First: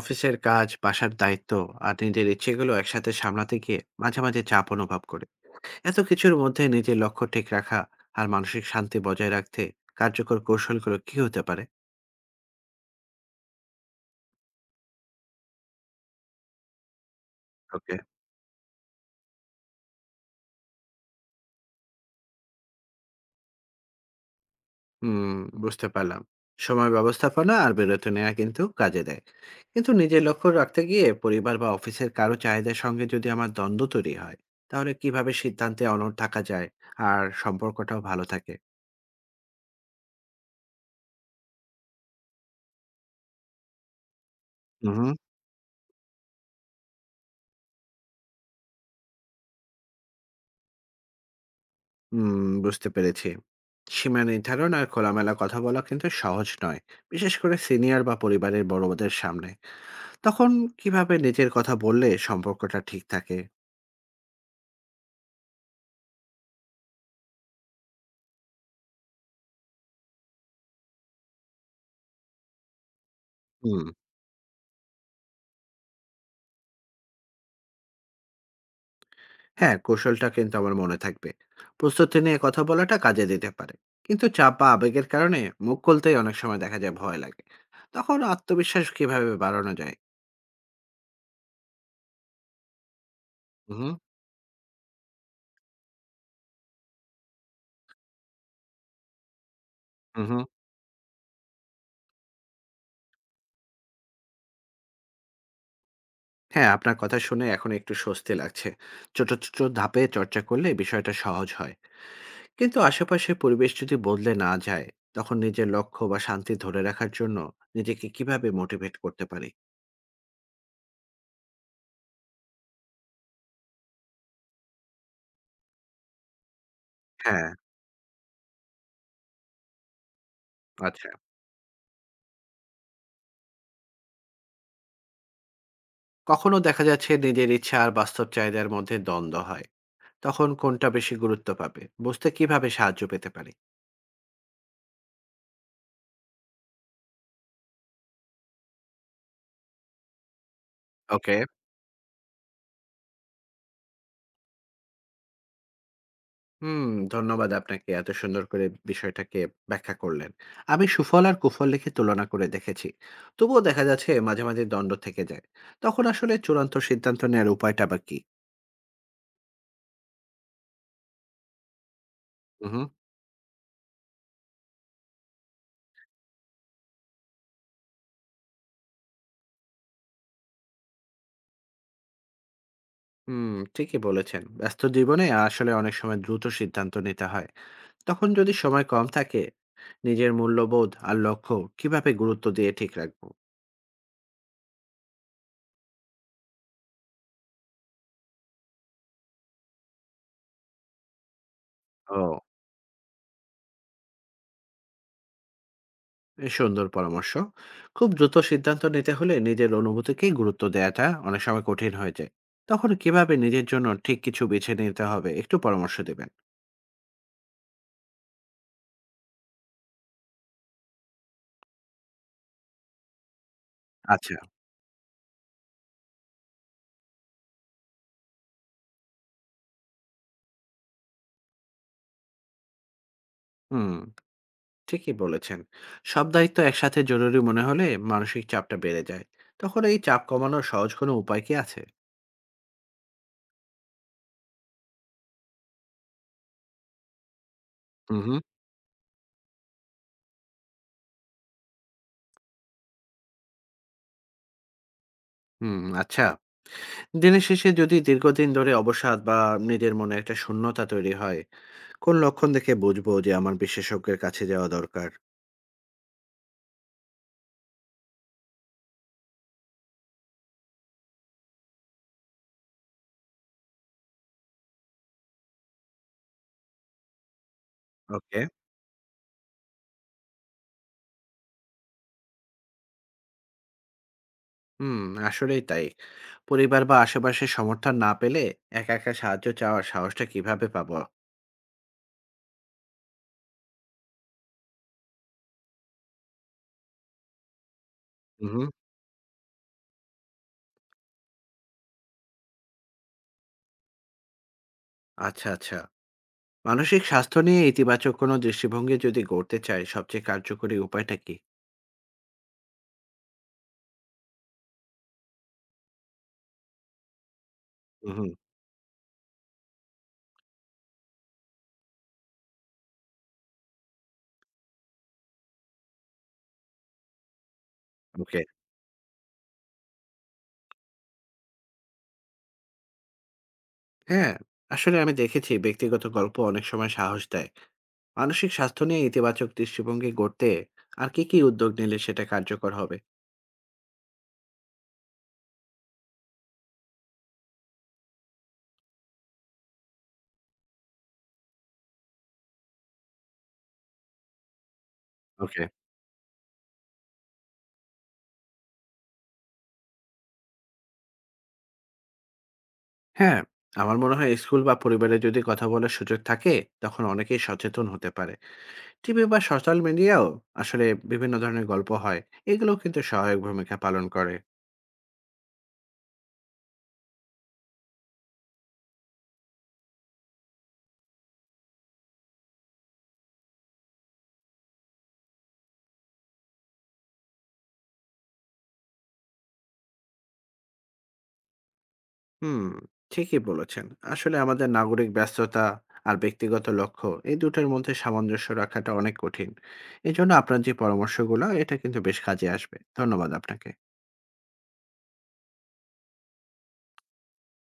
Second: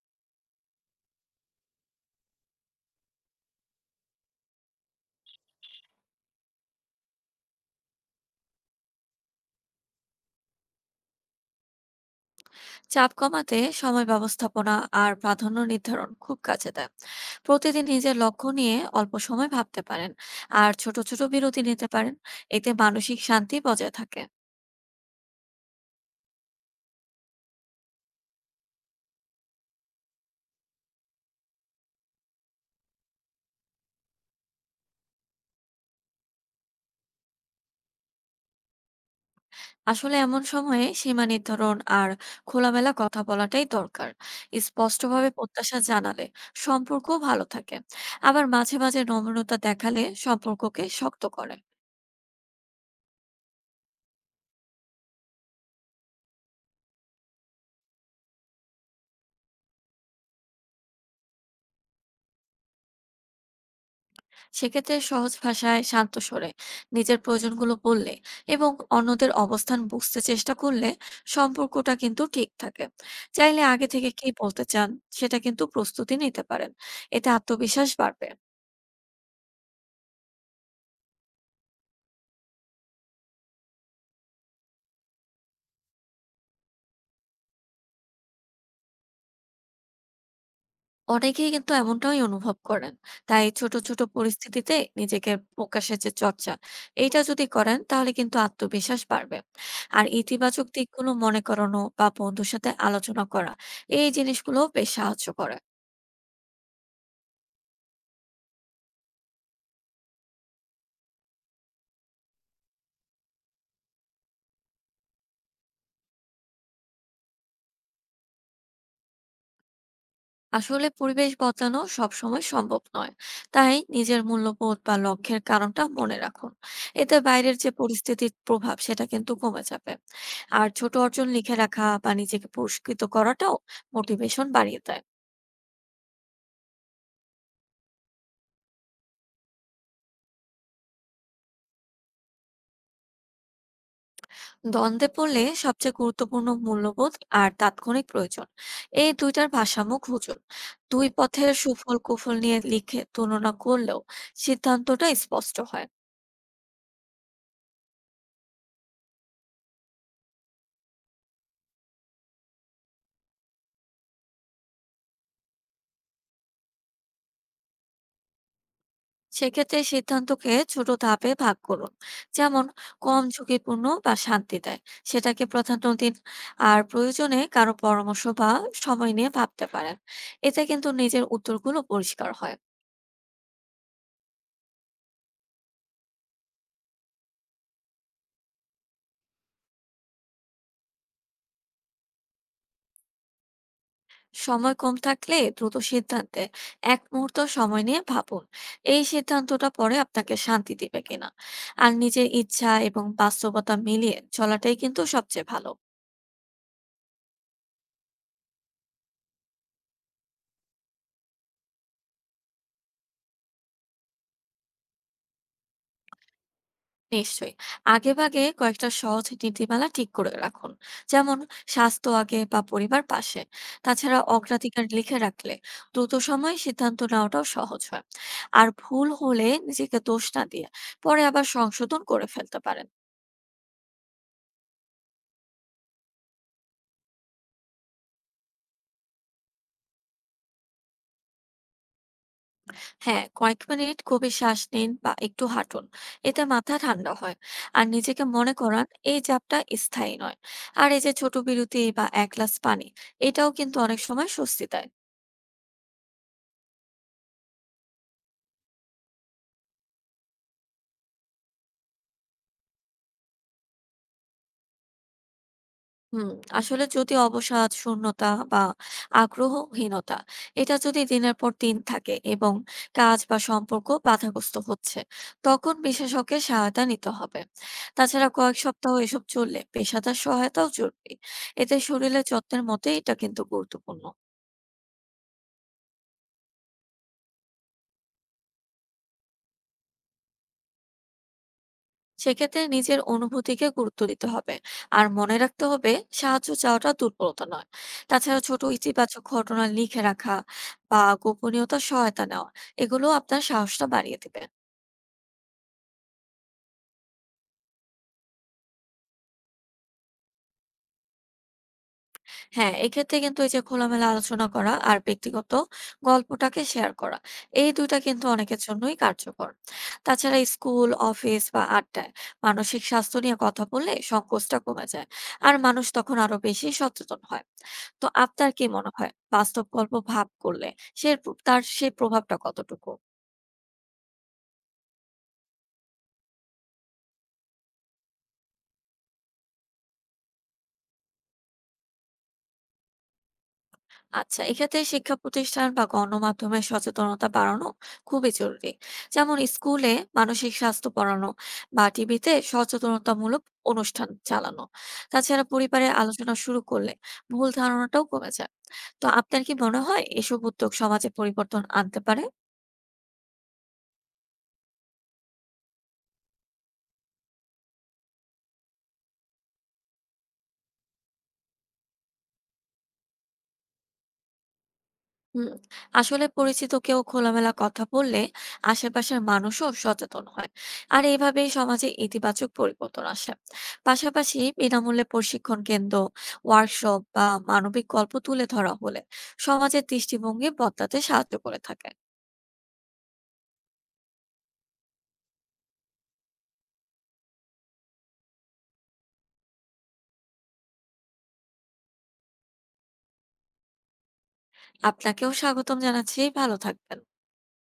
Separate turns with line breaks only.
অফিসের কাজ, বাসার দায়িত্ব আর নিজের ইচ্ছেগুলো একসাথে সামলাতে গিয়ে মাঝে মাঝে চাপ অনুভব করে। এত কিছুর মধ্যে নিজের লক্ষ্য ঠিক রাখা আর মানসিক শান্তি বজায় রাখতে কার্যকর কৌশলগুলো কি হতে পারে?
চাপ কমাতে সময় ব্যবস্থাপনা আর প্রাধান্য নির্ধারণ খুব কাজে দেয়। প্রতিদিন
ওকে।
নিজের লক্ষ্য নিয়ে অল্প সময় ভাবতে পারেন আর ছোট ছোট বিরতি নিতে পারেন। এতে মানসিক শান্তি বজায় থাকে।
হুম, বুঝতে পারলাম। সময় ব্যবস্থাপনা আর বিরতি নেওয়া কিন্তু কাজে দেয়। কিন্তু নিজের লক্ষ্য রাখতে গিয়ে পরিবার বা অফিসের কারো চাহিদার সঙ্গে যদি আমার দ্বন্দ্ব তৈরি হয়, তাহলে কিভাবে সিদ্ধান্তে অনড় থাকা যায় আর সম্পর্কটাও ভালো থাকে?
আসলে এমন সময়ে সীমা নির্ধারণ আর খোলামেলা কথা বলাটাই দরকার। স্পষ্টভাবে প্রত্যাশা জানালে সম্পর্ক ভালো থাকে, আবার মাঝে মাঝে নম্রতা দেখালে সম্পর্ককে শক্ত করে।
হুম, বুঝতে পেরেছি। সীমা নির্ধারণ আর খোলামেলা কথা বলা কিন্তু সহজ নয়, বিশেষ করে সিনিয়র বা পরিবারের বড়দের সামনে। তখন কিভাবে নিজের কথা বললে সম্পর্কটা ঠিক থাকে?
সেক্ষেত্রে সহজ ভাষায় শান্ত স্বরে নিজের প্রয়োজনগুলো বললে এবং অন্যদের অবস্থান বুঝতে চেষ্টা করলে সম্পর্কটা কিন্তু ঠিক থাকে। চাইলে
হুম।
আগে থেকে কি বলতে চান সেটা কিন্তু প্রস্তুতি নিতে পারেন। এতে আত্মবিশ্বাস বাড়বে।
হ্যাঁ, কৌশলটা কিন্তু আমার মনে থাকবে। প্রস্তুতি নিয়ে কথা বলাটা কাজে দিতে পারে, কিন্তু চাপ বা আবেগের কারণে মুখ খুলতেই অনেক সময় দেখা যায় ভয় লাগে। তখন আত্মবিশ্বাস কিভাবে বাড়ানো যায়?
অনেকেই কিন্তু এমনটাই অনুভব করেন, তাই ছোট
হুম।
ছোট পরিস্থিতিতে নিজেকে প্রকাশের যে চর্চা এইটা যদি করেন তাহলে কিন্তু আত্মবিশ্বাস বাড়বে। আর
হুম।
ইতিবাচক দিকগুলো মনে করানো বা বন্ধুর সাথে আলোচনা করা, এই জিনিসগুলো বেশ সাহায্য করে।
হ্যাঁ, আপনার কথা শুনে এখন একটু স্বস্তি লাগছে। ছোট ছোট ধাপে চর্চা করলে বিষয়টা সহজ হয়। কিন্তু আশেপাশের পরিবেশ যদি বদলে না যায়, তখন নিজের লক্ষ্য বা শান্তি ধরে রাখার জন্য নিজেকে কিভাবে মোটিভেট করতে পারি?
আসলে পরিবেশ বদলানো সবসময় সম্ভব নয়, তাই নিজের মূল্যবোধ বা লক্ষ্যের কারণটা মনে রাখুন। এতে
হ্যাঁ।
বাইরের যে পরিস্থিতির প্রভাব সেটা কিন্তু কমে যাবে। আর ছোট
আচ্ছা।
অর্জন লিখে রাখা বা নিজেকে পুরস্কৃত করাটাও মোটিভেশন বাড়িয়ে দেয়।
কখনো দেখা যাচ্ছে নিজের ইচ্ছা আর বাস্তব চাহিদার মধ্যে দ্বন্দ্ব হয়। তখন কোনটা বেশি গুরুত্ব পাবে বুঝতে কিভাবে সাহায্য পেতে পারি?
দ্বন্দ্বে পড়লে সবচেয়ে গুরুত্বপূর্ণ মূল্যবোধ আর তাৎক্ষণিক প্রয়োজন, এই দুইটার ভারসাম্য খুঁজুন। দুই
ওকে।
পথের সুফল কুফল নিয়ে লিখে তুলনা করলেও সিদ্ধান্তটা স্পষ্ট হয়।
হুম। ধন্যবাদ আপনাকে, এত সুন্দর করে বিষয়টাকে ব্যাখ্যা করলেন। আমি সুফল আর কুফল লিখে তুলনা করে দেখেছি, তবুও দেখা যাচ্ছে মাঝে মাঝে দ্বন্দ্ব থেকে যায়। তখন আসলে চূড়ান্ত সিদ্ধান্ত নেওয়ার উপায়টা বা কি?
সেক্ষেত্রে সিদ্ধান্তকে ছোট ধাপে ভাগ করুন। যেমন,
হুম।
কম ঝুঁকিপূর্ণ বা শান্তি দেয় সেটাকে প্রাধান্য দিন। আর প্রয়োজনে কারো পরামর্শ বা সময় নিয়ে ভাবতে পারেন। এতে কিন্তু নিজের উত্তরগুলো পরিষ্কার হয়।
হুম, ঠিকই বলেছেন। ব্যস্ত জীবনে আসলে অনেক সময় দ্রুত সিদ্ধান্ত নিতে হয়। তখন যদি সময় কম থাকে, নিজের মূল্যবোধ আর লক্ষ্য কিভাবে গুরুত্ব দিয়ে ঠিক রাখবো?
সময় কম থাকলে দ্রুত সিদ্ধান্তে এক মুহূর্ত সময় নিয়ে ভাবুন, এই সিদ্ধান্তটা পরে আপনাকে শান্তি দিবে কিনা। আর নিজের
ও,
ইচ্ছা এবং বাস্তবতা মিলিয়ে চলাটাই কিন্তু সবচেয়ে ভালো।
এ সুন্দর পরামর্শ। খুব দ্রুত সিদ্ধান্ত নিতে হলে নিজের অনুভূতিকে গুরুত্ব দেওয়াটা অনেক সময় কঠিন হয়ে যায়। তখন কিভাবে নিজের জন্য ঠিক কিছু বেছে নিতে হবে, একটু পরামর্শ দেবেন?
নিশ্চয়ই আগেভাগে কয়েকটা সহজ নীতিমালা ঠিক করে রাখুন। যেমন, স্বাস্থ্য আগে বা পরিবার পাশে। তাছাড়া
আচ্ছা।
অগ্রাধিকার লিখে রাখলে দ্রুত সময়ে সিদ্ধান্ত নেওয়াটাও সহজ হয়। আর ভুল হলে নিজেকে দোষ না দিয়ে পরে আবার সংশোধন করে ফেলতে পারেন।
হুম, ঠিকই বলেছেন। সব দায়িত্ব একসাথে জরুরি মনে হলে মানসিক চাপটা বেড়ে যায়। তখন এই চাপ কমানোর সহজ কোনো উপায় কি আছে?
হ্যাঁ, কয়েক মিনিট গভীর শ্বাস নিন বা একটু হাঁটুন। এতে মাথা ঠান্ডা হয়। আর নিজেকে
হুম।
মনে করান এই চাপটা স্থায়ী নয়। আর এই যে ছোট বিরতি বা এক গ্লাস পানি, এটাও কিন্তু অনেক সময় স্বস্তি দেয়।
হুম, আচ্ছা। দিনের শেষে যদি দীর্ঘদিন ধরে অবসাদ বা নিজের মনে একটা শূন্যতা তৈরি হয়, কোন লক্ষণ দেখে বুঝবো যে আমার বিশেষজ্ঞের কাছে যাওয়া দরকার?
হুম, আসলে যদি অবসাদ, শূন্যতা বা আগ্রহহীনতা এটা যদি দিনের পর দিন থাকে এবং কাজ বা সম্পর্ক বাধাগ্রস্ত হচ্ছে, তখন বিশেষজ্ঞের সহায়তা নিতে হবে। তাছাড়া
ওকে।
কয়েক সপ্তাহ এসব চললে পেশাদার সহায়তাও জরুরি। এতে শরীরের যত্নের মধ্যে এটা কিন্তু গুরুত্বপূর্ণ।
হুম, আসলেই তাই। পরিবার বা আশেপাশের সমর্থন না পেলে একা, একা সাহায্য চাওয়ার সাহসটা কিভাবে পাবো?
সেক্ষেত্রে নিজের অনুভূতিকে গুরুত্ব দিতে হবে আর মনে রাখতে হবে সাহায্য চাওয়াটা দুর্বলতা নয়। তাছাড়া
উহু।
ছোট ইতিবাচক ঘটনা লিখে রাখা বা গোপনীয়তা সহায়তা নেওয়া, এগুলো আপনার সাহসটা বাড়িয়ে দেবে।
আচ্ছা, আচ্ছা। মানসিক স্বাস্থ্য নিয়ে ইতিবাচক কোনো দৃষ্টিভঙ্গি যদি গড়তে চাই, সবচেয়ে কার্যকরী উপায়টা কি?
হ্যাঁ, এক্ষেত্রে কিন্তু এই যে খোলামেলা আলোচনা করা আর ব্যক্তিগত গল্পটাকে শেয়ার করা, এই ২ টা কিন্তু
উহু।
অনেকের জন্যই কার্যকর। তাছাড়া স্কুল, অফিস বা আড্ডায় মানসিক স্বাস্থ্য নিয়ে কথা বললে সংকোচটা কমে যায়। আর মানুষ তখন আরো বেশি সচেতন হয়। তো
ওকে।
আপনার কি মনে হয় বাস্তব গল্প ভাগ করলে সে তার সেই প্রভাবটা কতটুকু?
হ্যাঁ, আসলে আমি দেখেছি ব্যক্তিগত গল্প অনেক সময় সাহস দেয়। মানসিক স্বাস্থ্য নিয়ে ইতিবাচক দৃষ্টিভঙ্গি গড়তে আর কি কি উদ্যোগ নিলে সেটা কার্যকর হবে?
আচ্ছা, এক্ষেত্রে শিক্ষা প্রতিষ্ঠান বা গণমাধ্যমে সচেতনতা বাড়ানো খুবই জরুরি। যেমন স্কুলে মানসিক স্বাস্থ্য পড়ানো বা টিভিতে সচেতনতামূলক অনুষ্ঠান চালানো। তাছাড়া
ওকে।
পরিবারে আলোচনা শুরু করলে ভুল ধারণাটাও কমে যায়। তো আপনার কি মনে হয় এসব উদ্যোগ সমাজে পরিবর্তন আনতে পারে?
হ্যাঁ, আমার মনে হয় স্কুল বা পরিবারে যদি কথা বলার সুযোগ থাকে, তখন অনেকেই সচেতন হতে পারে। টিভি বা সোশ্যাল মিডিয়াও আসলে বিভিন্ন ধরনের গল্প হয়, এগুলো কিন্তু সহায়ক ভূমিকা পালন করে।
হুম, আসলে পরিচিত কেউ খোলামেলা কথা বললে আশেপাশের মানুষও সচেতন হয়। আর এইভাবেই সমাজে ইতিবাচক পরিবর্তন আসে। পাশাপাশি বিনামূল্যে প্রশিক্ষণ কেন্দ্র, ওয়ার্কশপ বা মানবিক গল্প তুলে ধরা হলে সমাজের দৃষ্টিভঙ্গি বদলাতে সাহায্য করে থাকে।
হুম, ঠিকই বলেছেন। আসলে আমাদের নাগরিক ব্যস্ততা আর ব্যক্তিগত লক্ষ্য, এই দুটোর মধ্যে সামঞ্জস্য রাখাটা অনেক কঠিন। এজন্য আপনার যে পরামর্শগুলো এটা কিন্তু বেশ কাজে আসবে। ধন্যবাদ আপনাকে।
আপনাকেও স্বাগতম জানাচ্ছি, ভালো থাকবেন।